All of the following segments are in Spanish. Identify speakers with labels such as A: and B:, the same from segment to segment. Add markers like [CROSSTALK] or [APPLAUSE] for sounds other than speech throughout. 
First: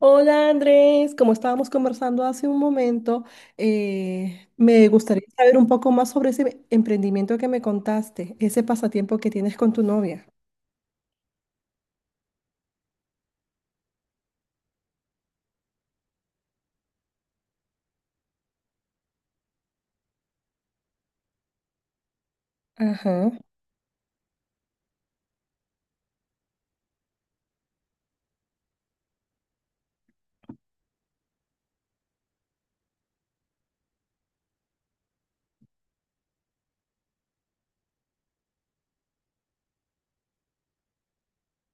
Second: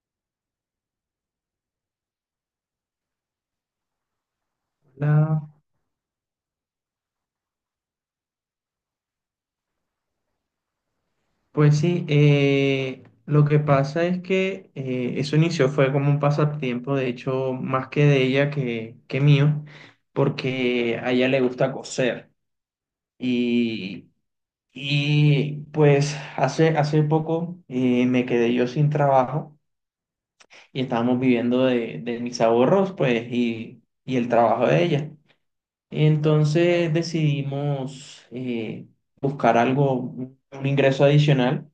A: Hola Andrés, como estábamos conversando hace un momento, me gustaría
B: Hola.
A: saber un poco más sobre ese emprendimiento que me contaste, ese pasatiempo que tienes con tu novia.
B: Pues sí, lo que pasa es que eso inició fue como un pasatiempo, de hecho, más que de ella que mío, porque a ella le gusta coser.
A: Ajá.
B: Y, y pues hace poco me quedé yo sin trabajo y estábamos viviendo de mis ahorros, pues, y el trabajo de ella. Entonces decidimos buscar algo, un ingreso adicional.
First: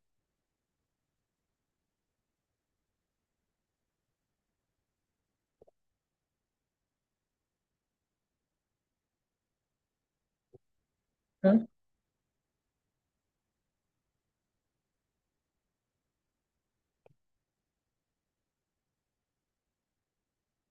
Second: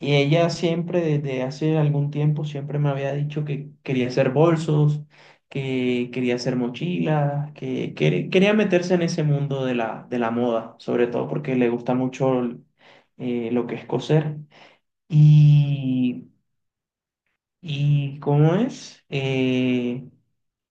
B: Y ella siempre, desde hace algún tiempo, siempre me había dicho que quería hacer bolsos, que quería hacer mochilas, quería meterse en ese mundo de la moda, sobre todo porque
A: Ajá.
B: le gusta mucho lo que es coser. Y, ¿y cómo es?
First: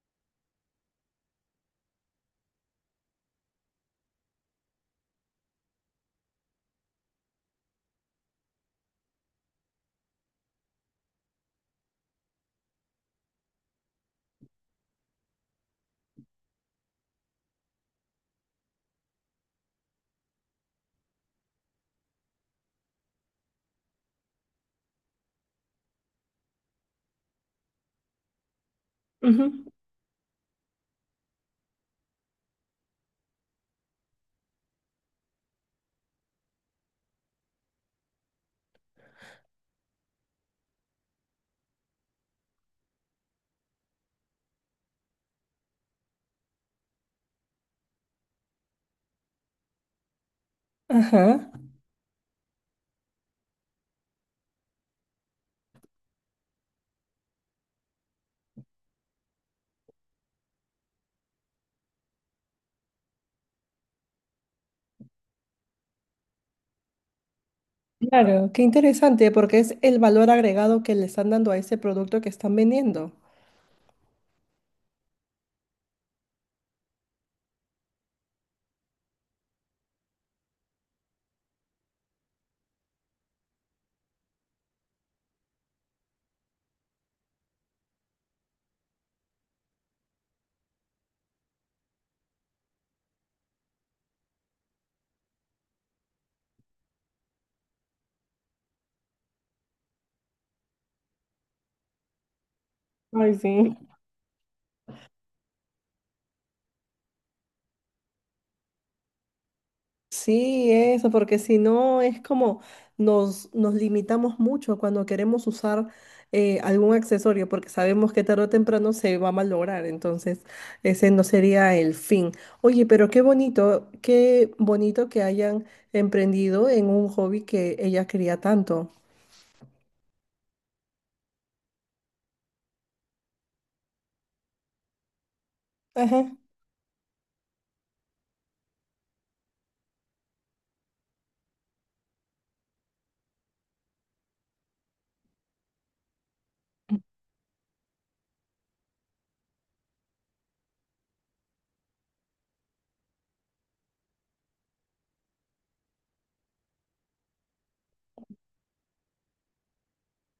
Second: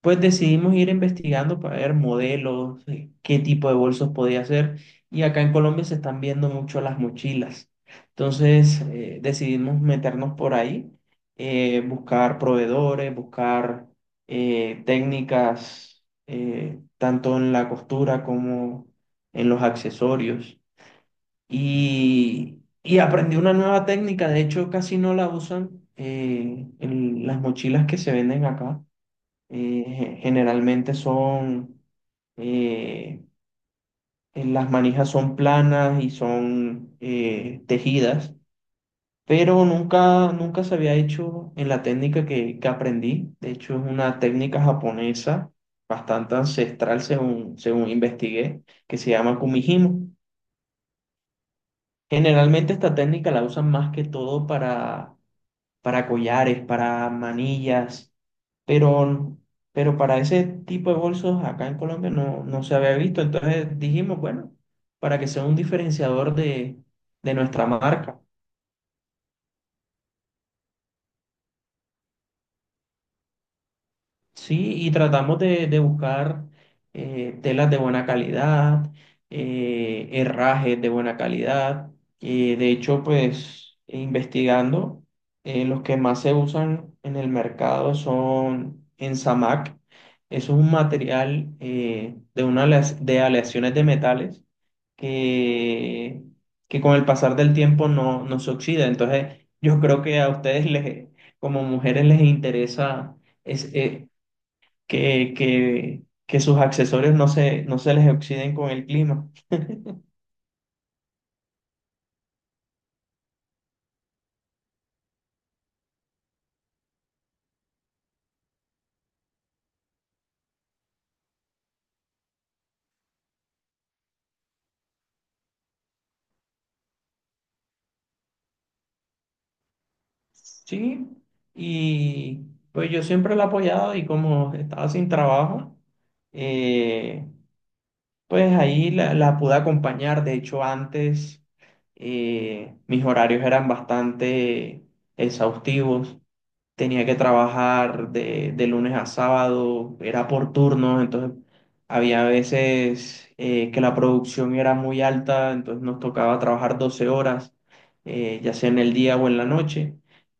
B: Pues decidimos ir investigando para ver modelos, qué tipo de bolsos podía hacer. Y acá en Colombia se están viendo mucho las mochilas. Entonces decidimos meternos por ahí, buscar proveedores, buscar técnicas, tanto en la costura como en los accesorios. Y aprendí una nueva técnica, de hecho casi no la usan en las mochilas que se venden acá
A: Ujú.
B: generalmente son, eh, las manijas son planas y son tejidas, pero nunca, nunca se había hecho en la técnica que aprendí. De hecho, es una técnica japonesa bastante ancestral según, según investigué, que se llama kumihimo.
A: Ajá.
B: Generalmente esta técnica la usan más que todo para collares, para manillas, pero, pero para ese tipo de bolsos acá en Colombia no, no se había visto. Entonces dijimos, bueno, para que sea un diferenciador de nuestra marca.
A: Claro, qué interesante, porque es el valor agregado que le están dando a ese producto que están vendiendo.
B: Sí, y tratamos de buscar telas de buena calidad, herrajes de buena calidad. De hecho, pues investigando, los que más se usan en el mercado son en Samac. Eso es un material de aleaciones de metales que, que con el pasar del tiempo no, no se oxida. Entonces, yo creo que a ustedes les, como mujeres les interesa
A: Ay,
B: es
A: sí.
B: que sus accesorios no se, no se les oxiden con el clima.
A: Sí, eso, porque si no es como nos limitamos mucho cuando queremos usar algún accesorio, porque sabemos que tarde o temprano se va a malograr, entonces ese no sería el fin. Oye, pero qué bonito que hayan emprendido en un hobby que ella quería tanto.
B: Sí, y pues yo siempre la he apoyado y como estaba sin trabajo,
A: Ajá.
B: eh, pues ahí la pude acompañar. De hecho, antes mis horarios eran bastante exhaustivos. Tenía que trabajar de lunes a sábado, era por turnos, entonces había veces que la producción era muy alta, entonces nos tocaba trabajar 12 horas, ya sea en el día o en la noche.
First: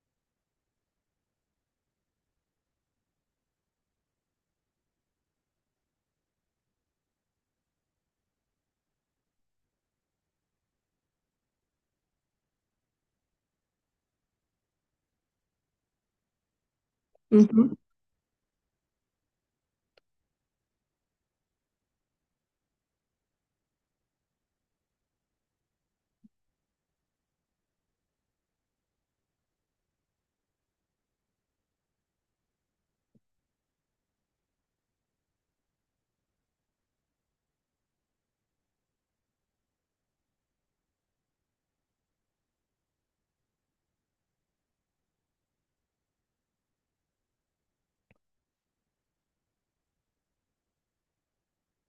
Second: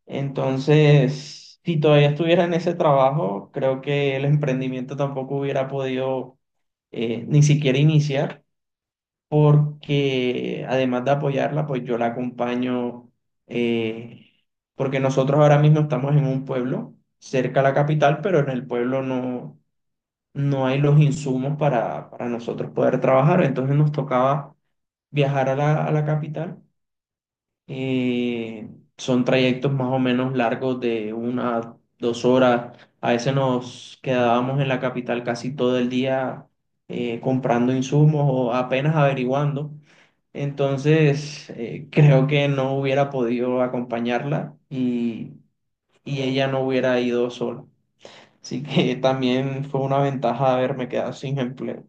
B: Entonces, si todavía estuviera en ese trabajo, creo que el emprendimiento tampoco hubiera podido ni siquiera iniciar porque además de apoyarla, pues yo la acompaño, eh, porque nosotros ahora mismo estamos en un pueblo cerca a la capital, pero en el pueblo no, no hay los insumos para nosotros poder trabajar, entonces nos tocaba viajar a la capital eh, son trayectos más o menos largos de una, 2 horas. A veces nos quedábamos en la capital casi todo el día comprando insumos o apenas averiguando. Entonces, creo que no hubiera podido acompañarla y ella no hubiera ido sola. Así que [LAUGHS] también fue una ventaja haberme quedado sin empleo.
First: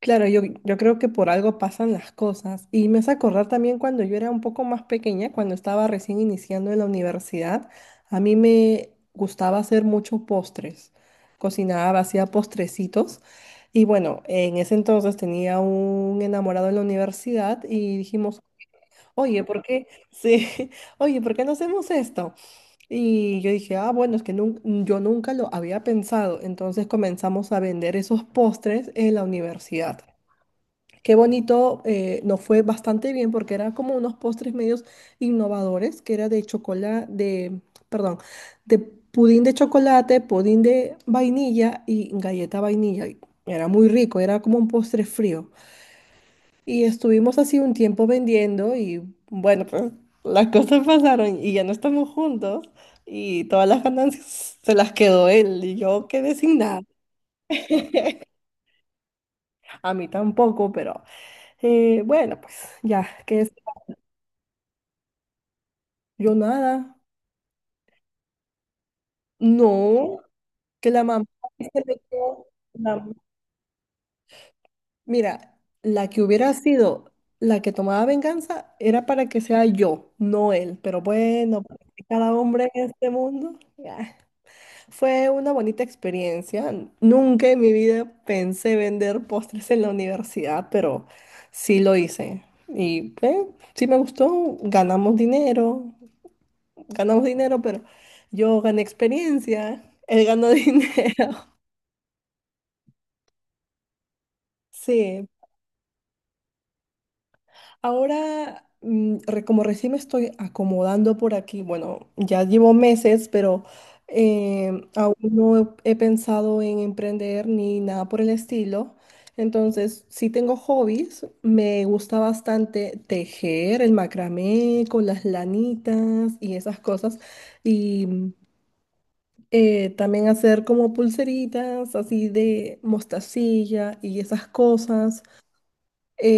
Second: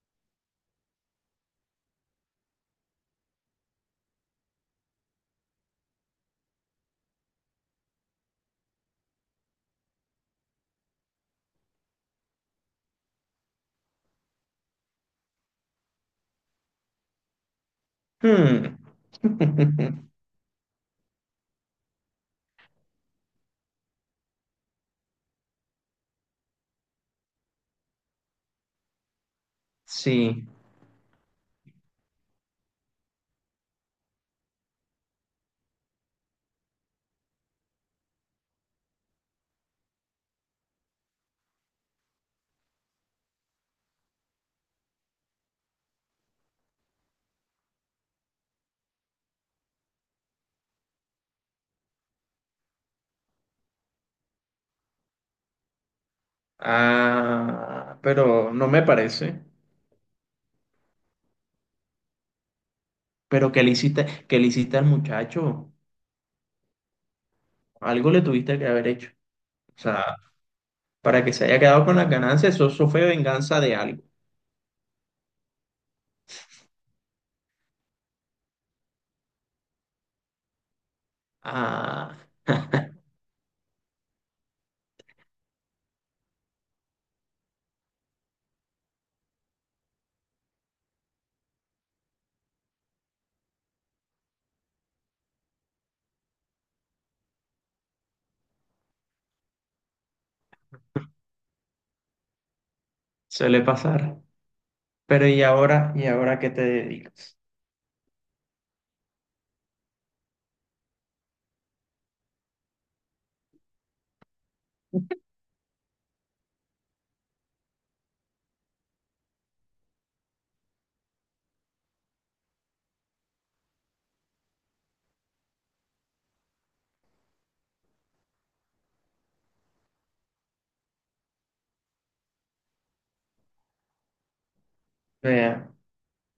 A: Claro, yo creo que por algo pasan las cosas. Y me hace acordar también cuando yo era un poco más pequeña, cuando estaba recién iniciando en la universidad, a mí me gustaba hacer muchos postres. Cocinaba, hacía postrecitos. Y bueno, en ese entonces tenía un enamorado en la universidad y dijimos,
B: Hmm.
A: oye, ¿por qué?
B: [LAUGHS]
A: [LAUGHS] Sí, oye, ¿por qué no hacemos esto? Y yo dije, ah, bueno, es que yo nunca lo había pensado. Entonces comenzamos a vender esos postres en la universidad.
B: Sí.
A: Qué bonito, nos fue bastante bien porque era como unos postres medios innovadores, que era de chocolate, de, perdón, de pudín de chocolate, pudín de vainilla y galleta vainilla. Y era muy rico, era como un postre frío. Y estuvimos así un tiempo vendiendo y bueno, pues las cosas pasaron y ya no estamos juntos y todas las ganancias se las quedó él y yo quedé sin nada.
B: Ah,
A: [LAUGHS]
B: pero no me parece.
A: A mí tampoco, pero bueno, pues ya, que
B: Pero qué le hiciste al muchacho?
A: yo nada.
B: Algo le tuviste que haber hecho. O sea,
A: No, que la
B: para
A: mamá
B: que se haya
A: se
B: quedado con
A: le
B: las
A: quedó-
B: ganancias, eso fue
A: la-
B: venganza de algo.
A: mira, la que hubiera sido la que tomaba venganza era para que sea yo, no él. Pero bueno,
B: Ah,
A: cada hombre en este mundo. Ah, fue una bonita experiencia. Nunca en mi vida pensé vender postres en la universidad, pero sí lo hice. Y sí me gustó. Ganamos dinero, pero yo gané experiencia. Él ganó [LAUGHS] dinero.
B: suele pasar.
A: Sí,
B: Pero y ahora qué te dedicas?
A: ahora como recién me estoy acomodando por aquí, bueno, ya llevo meses, pero aún no he pensado en emprender ni nada por el estilo. Entonces, sí tengo hobbies, me gusta bastante tejer, el macramé con las lanitas y esas cosas. Y también hacer como pulseritas así de mostacilla y esas cosas.
B: Vea,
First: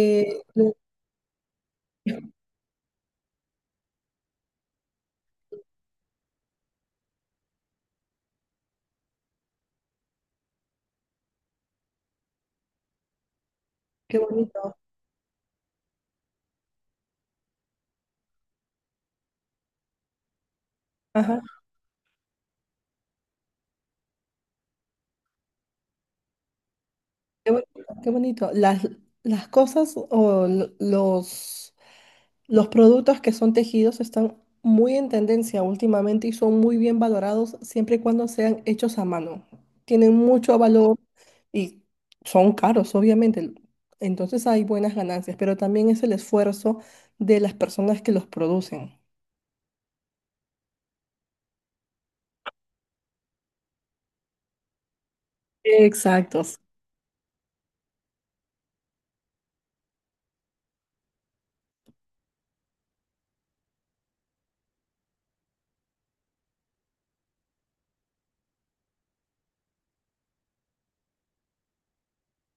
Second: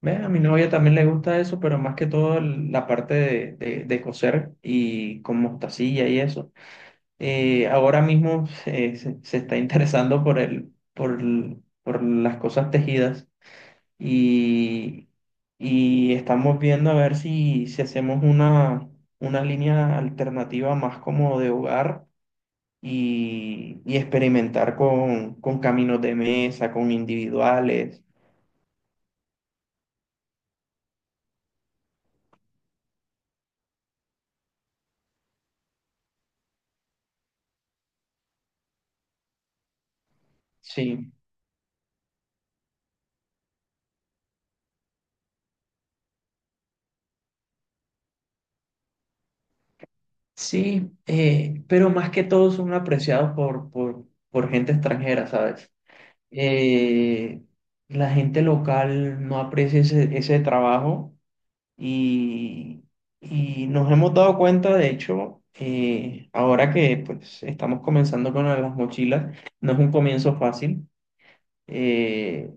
B: vea, a mi novia
A: lo-
B: también le gusta eso, pero más que todo el- la parte de coser y con mostacilla y eso. Ahora mismo se está interesando por el, por el- por las cosas tejidas
A: Qué bonito.
B: y, y estamos viendo a ver si, si hacemos una línea alternativa más como
A: Ajá.
B: de hogar y experimentar con caminos de mesa, con
A: Qué bonito,
B: individuales.
A: qué bonito. Las cosas o los productos que son tejidos están muy en tendencia últimamente y son muy bien valorados siempre y cuando sean hechos a mano. Tienen mucho valor
B: Sí,
A: y son caros, obviamente. Entonces hay buenas ganancias, pero también es el esfuerzo de las personas que los producen.
B: sí, pero más que todo son apreciados por gente extranjera, ¿sabes?
A: Exactos.
B: Eh, la gente local no aprecia ese, ese trabajo. Y, y nos hemos dado cuenta, de hecho, ahora que pues, estamos comenzando con las mochilas, no es un comienzo fácil. Eh,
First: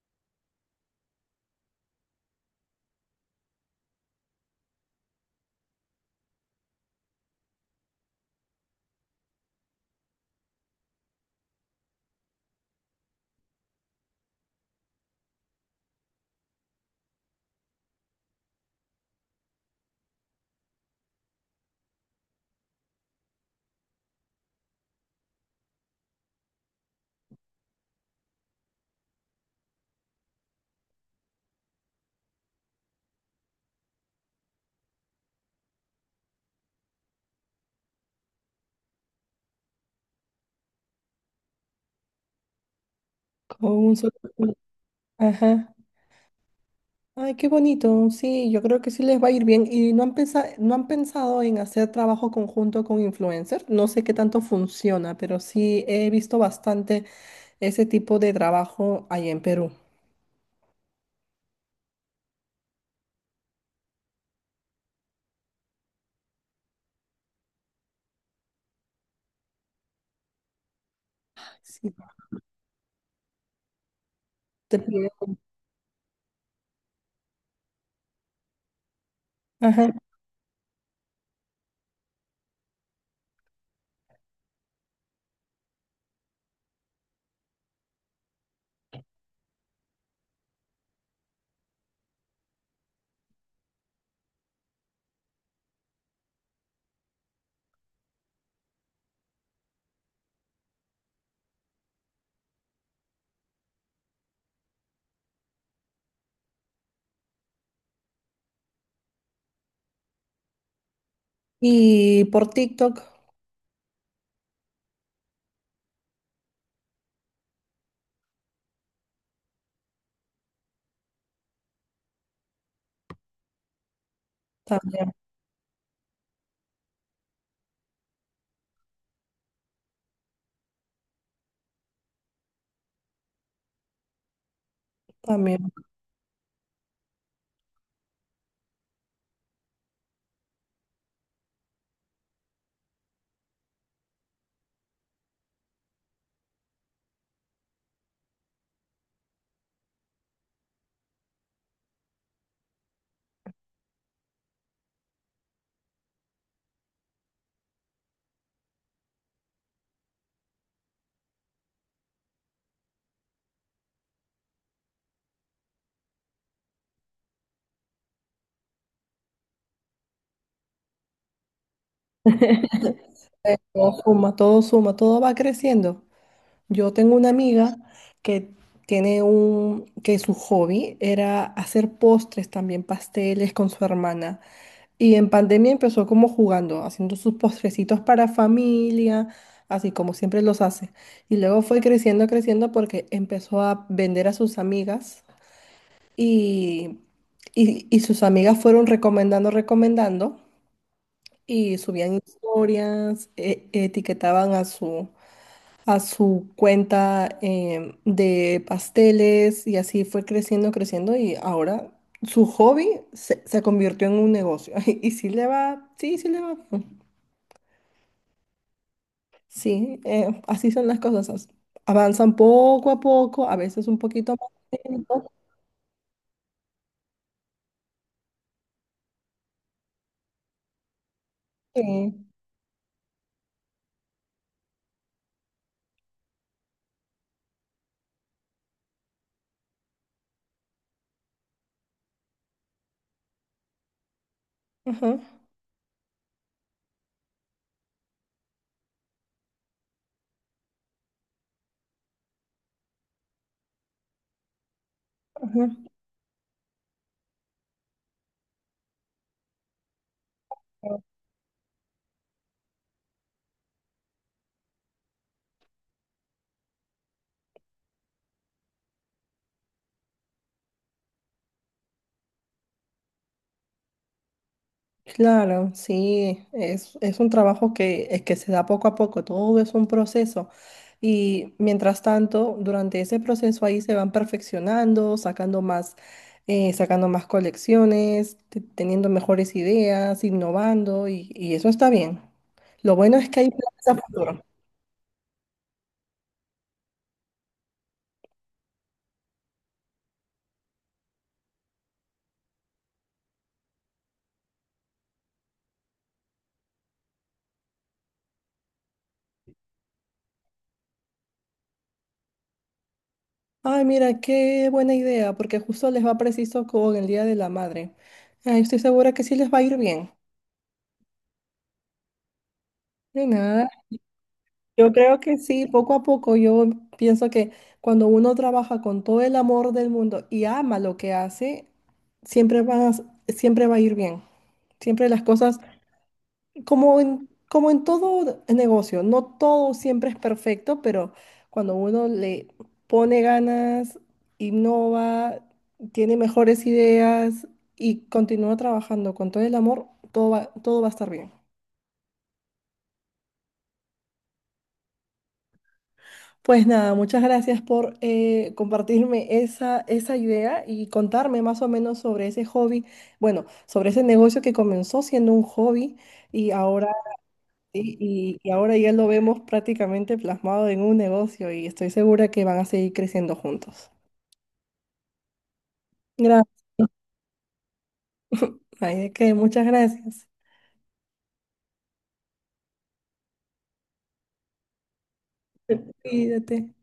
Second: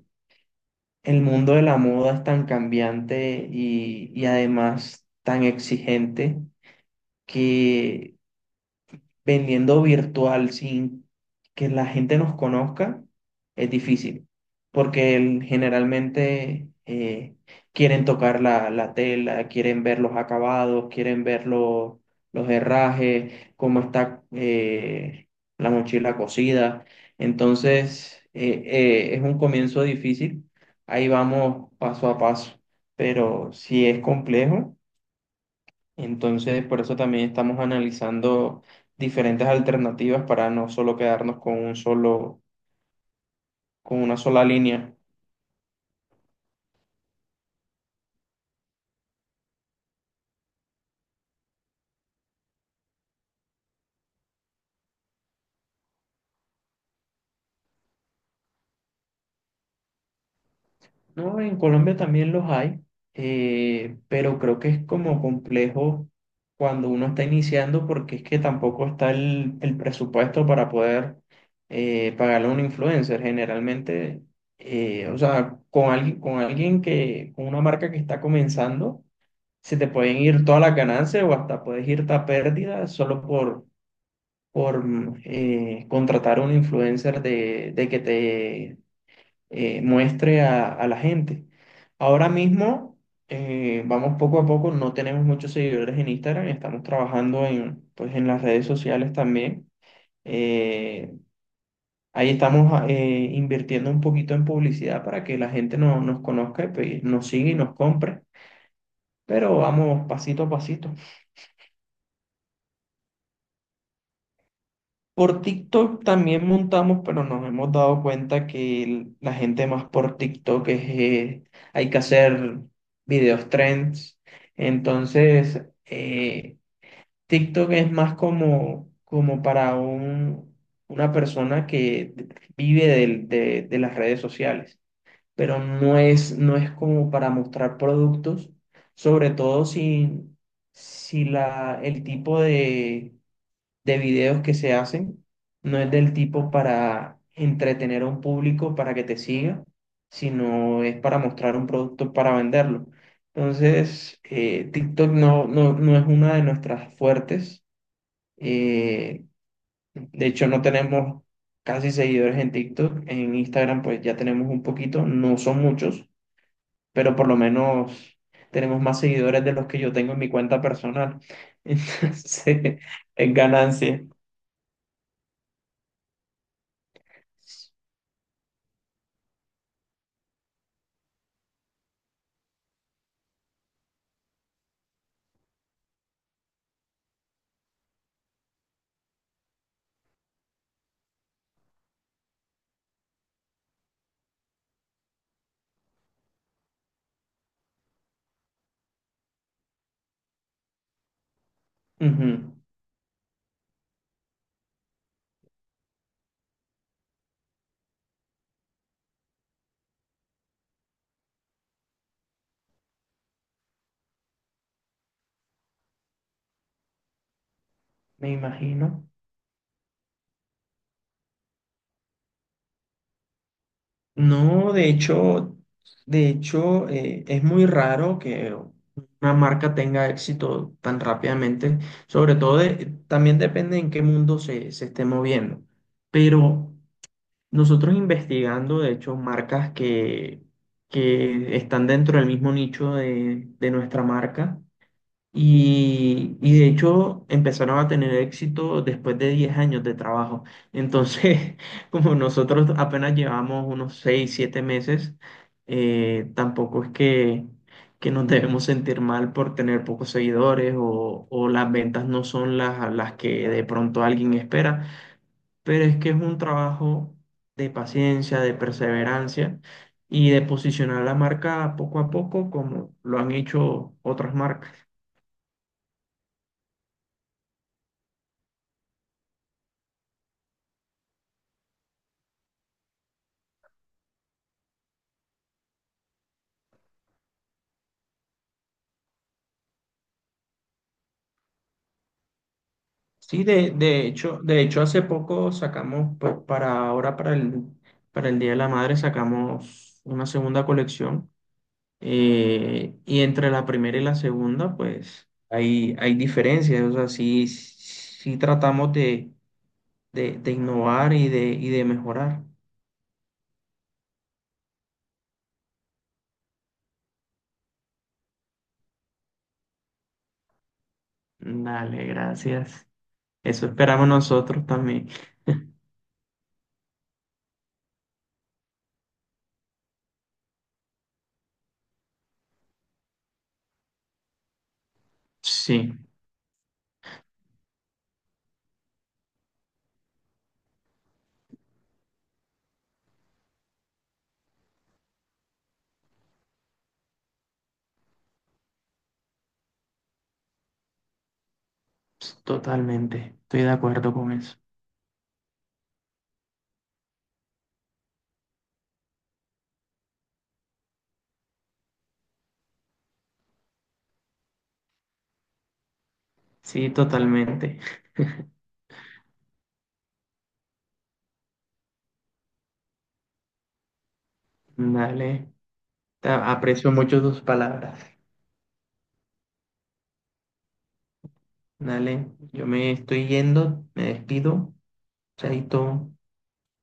B: el mundo de la moda es tan cambiante y además tan exigente que vendiendo virtual sin que la gente nos conozca es difícil, porque el- generalmente quieren tocar la tela, quieren ver los acabados, quieren ver los herrajes, cómo está la mochila cosida. Entonces, es un comienzo difícil. Ahí vamos paso a paso, pero si es complejo. Entonces, por eso también estamos analizando diferentes alternativas para no solo quedarnos con un solo,
A: Con un
B: con
A: solo...
B: una sola línea.
A: Ajá. Ay, qué bonito. Sí, yo creo que sí les va a ir bien. ¿Y no han pensado en hacer trabajo conjunto con influencers? No sé qué tanto funciona, pero sí he visto bastante ese tipo de trabajo ahí en Perú.
B: No, en Colombia también los hay, pero creo que es como complejo cuando uno está iniciando porque es que tampoco está el presupuesto para poder
A: Sí,
B: pagarle a un influencer. Generalmente,
A: te
B: o
A: piden-
B: sea, con alguien que, con una marca que está comenzando. Se te
A: Ajá.
B: pueden ir todas las ganancias o hasta puedes irte a pérdida solo por, por contratar a un influencer de que te muestre a la gente. Ahora mismo, vamos poco a poco, no tenemos muchos seguidores en Instagram, estamos trabajando en, pues, en las redes sociales también. Eh, Ahí estamos invirtiendo un poquito en publicidad para que la gente no, nos conozca y pues, nos siga y nos compre, pero vamos pasito a pasito.
A: Y por TikTok
B: Por TikTok también montamos, pero nos hemos dado cuenta que el- la gente más por TikTok es, hay que hacer videos trends.
A: también,
B: Entonces, TikTok es más como, como para un, una persona que vive del- de las redes sociales, pero
A: también.
B: no es, no es como para mostrar productos, sobre todo si, si la, el tipo de videos que se hacen. No es del tipo para entretener a un público para que te siga, sino es para mostrar un producto para venderlo. Entonces, TikTok no, no, no es una de nuestras fuertes. Eh, de hecho, no tenemos casi seguidores en TikTok. En Instagram, pues ya tenemos un poquito, no son muchos, pero por lo menos tenemos más seguidores de los que yo tengo en mi cuenta personal. [LAUGHS] Entonces, es
A: Todo
B: ganancia.
A: suma, todo suma, todo va creciendo. Yo tengo una amiga que tiene un, que su hobby era hacer postres también, pasteles con su hermana. Y en pandemia empezó como jugando, haciendo sus postrecitos para familia, así como siempre los hace. Y luego fue creciendo, creciendo porque empezó a vender a sus amigas y, y sus amigas fueron recomendando, recomendando y subían
B: Ujú,
A: historias, etiquetaban a a su cuenta de pasteles y así fue creciendo, creciendo y ahora su hobby se convirtió en un negocio. [LAUGHS] Y, sí le va, sí, sí le va bien.
B: me imagino.
A: Sí, así son las cosas. As- avanzan poco a poco, a veces un poquito más
B: No,
A: lento,
B: de hecho, es muy raro que una marca tenga éxito tan rápidamente,
A: sí.
B: sobre todo de- también depende en qué mundo se, se esté moviendo. Pero nosotros investigando, de hecho, marcas que están dentro del mismo nicho de nuestra marca.
A: Ajá,
B: Y de hecho empezaron a tener éxito después de 10 años de trabajo. Entonces, [LAUGHS] como nosotros apenas llevamos unos 6 7 meses,
A: ajá.
B: tampoco es que nos [LAUGHS] debemos sentir mal por tener pocos seguidores o las ventas no son las que de pronto alguien espera, pero es que es un trabajo de paciencia, de perseverancia y de posicionar la marca poco a poco como lo han hecho otras marcas.
A: Claro, sí, es un trabajo que se da poco a poco, todo es un proceso. Y mientras tanto, durante ese proceso ahí se van perfeccionando, sacando más colecciones, teniendo mejores ideas, innovando, y eso está bien. Lo bueno es que
B: Sí,
A: hay planes a futuro.
B: de hecho hace poco sacamos, pues para ahora, para el Día de la Madre, sacamos una segunda colección. Y entre la primera y la segunda, pues hay diferencias. O sea, sí, sí tratamos de innovar y de mejorar.
A: Ay, mira, qué buena idea, porque justo les va preciso con el Día de la Madre. Ay, estoy segura que sí les va a ir bien.
B: Dale, gracias.
A: De
B: Eso
A: nada.
B: esperamos nosotros
A: Yo
B: también.
A: creo que sí, poco a poco yo pienso que cuando uno trabaja con todo el amor del mundo y ama lo que hace, siempre va a, siempre va a ir bien. Siempre las cosas,
B: Sí,
A: como en todo negocio, no todo siempre es perfecto, pero cuando uno le pone ganas, innova, tiene mejores ideas y continúa trabajando con todo el amor, todo va a estar bien.
B: totalmente. Estoy de acuerdo con eso.
A: Pues nada, muchas gracias por compartirme esa idea y contarme más o menos sobre ese hobby, bueno, sobre ese negocio que comenzó siendo un hobby y ahora,
B: Sí, totalmente.
A: y, y ahora ya lo vemos prácticamente plasmado en un negocio y estoy segura que van a seguir creciendo juntos.
B: Dale. Te
A: Gracias.
B: aprecio mucho tus palabras.
A: Ay, de qué, muchas gracias.
B: Dale, yo me estoy yendo, me despido. Chaito.
A: Cuídate.